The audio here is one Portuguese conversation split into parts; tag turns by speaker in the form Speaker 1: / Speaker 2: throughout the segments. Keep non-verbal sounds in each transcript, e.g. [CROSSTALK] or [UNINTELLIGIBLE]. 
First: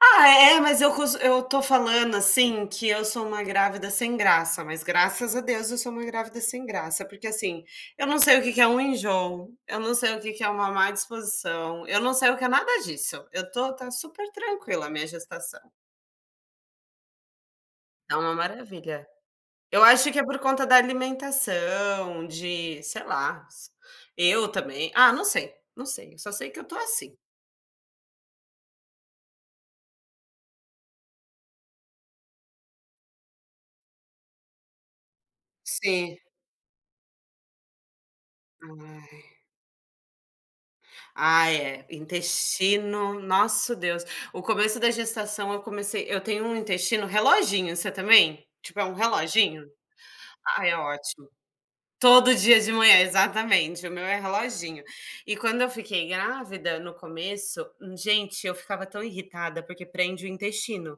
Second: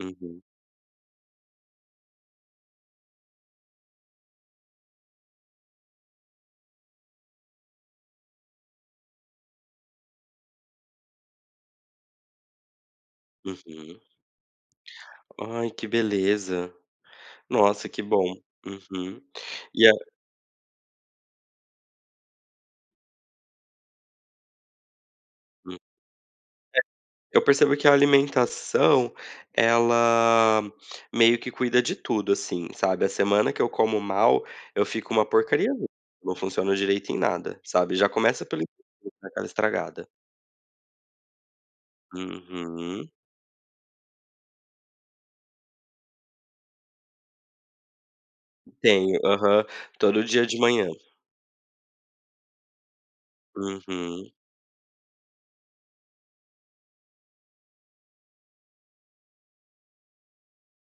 Speaker 1: Ah
Speaker 2: Uhum.
Speaker 1: é, mas eu cons eu estou falando, assim, que eu sou uma grávida sem graça, mas graças a Deus eu sou uma grávida sem graça, porque, assim, eu não sei o que que é um enjoo, eu não sei o que que é uma má disposição, eu não sei o que é nada disso, eu estou está
Speaker 2: Uhum.
Speaker 1: super tranquila a minha
Speaker 2: Ai
Speaker 1: gestação.
Speaker 2: que beleza. Nossa que
Speaker 1: É
Speaker 2: bom.
Speaker 1: uma maravilha.
Speaker 2: Uhum.
Speaker 1: Eu
Speaker 2: E a
Speaker 1: acho que é por conta da alimentação, de, sei lá, eu também, ah, não sei,
Speaker 2: Hum. Eh,
Speaker 1: não sei, eu só sei que eu estou, assim.
Speaker 2: eu percebo que a alimentação, ela meio que cuida de tudo, assim, sabe, a semana que eu como mal, eu fico uma porcariazinha,
Speaker 1: Sim.
Speaker 2: não funciona direito em nada, sabe? Já começa pelo [UNINTELLIGIBLE]
Speaker 1: Ai.
Speaker 2: aquela estragada.
Speaker 1: Ai é,
Speaker 2: Uhum.
Speaker 1: intestino, nosso Deus, o começo da gestação eu comecei eu tenho um intestino reloginho, você também? Tipo é um
Speaker 2: Tenho, aham,
Speaker 1: reloginho?
Speaker 2: todo dia de
Speaker 1: Ai é
Speaker 2: manhã.
Speaker 1: ótimo. Todo dia de manhã exatamente, o meu é
Speaker 2: Uhum.
Speaker 1: reloginho. E quando eu fiquei grávida no começo, gente eu ficava tão irritada, porque prende o intestino.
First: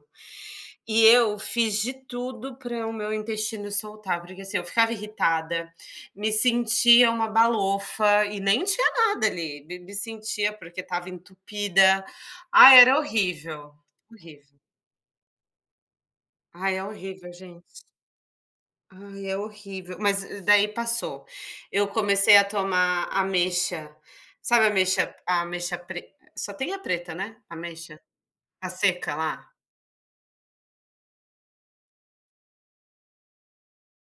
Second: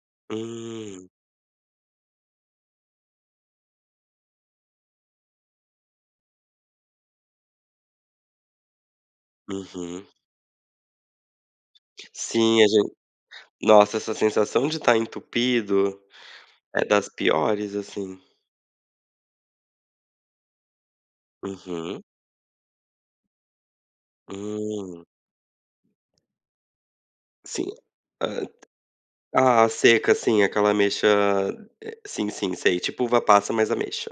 Speaker 1: E
Speaker 2: Hum.
Speaker 1: eu fiz de tudo para o meu intestino soltar, porque, assim, eu ficava irritada, me sentia uma balofa e nem tinha nada ali, me me
Speaker 2: Uhum.
Speaker 1: sentia, porque estava entupida,
Speaker 2: Sim a
Speaker 1: ah,
Speaker 2: gen
Speaker 1: era horrível,
Speaker 2: nossa, essa
Speaker 1: horrível.
Speaker 2: sensação de estar entupido,
Speaker 1: Ai é
Speaker 2: é das
Speaker 1: horrível
Speaker 2: piores,
Speaker 1: gente.
Speaker 2: assim.
Speaker 1: Ai é horrível, mas daí passou, eu
Speaker 2: Uhum.
Speaker 1: comecei a tomar ameixa, sabe,
Speaker 2: Hum.
Speaker 1: ameixa, ameixa pre só tem a preta, né,
Speaker 2: Sim.
Speaker 1: ameixa a seca lá.
Speaker 2: Ah a seca, assim, aquela ameixa, eh, sim sim sei, tipo uva passa mais ameixa.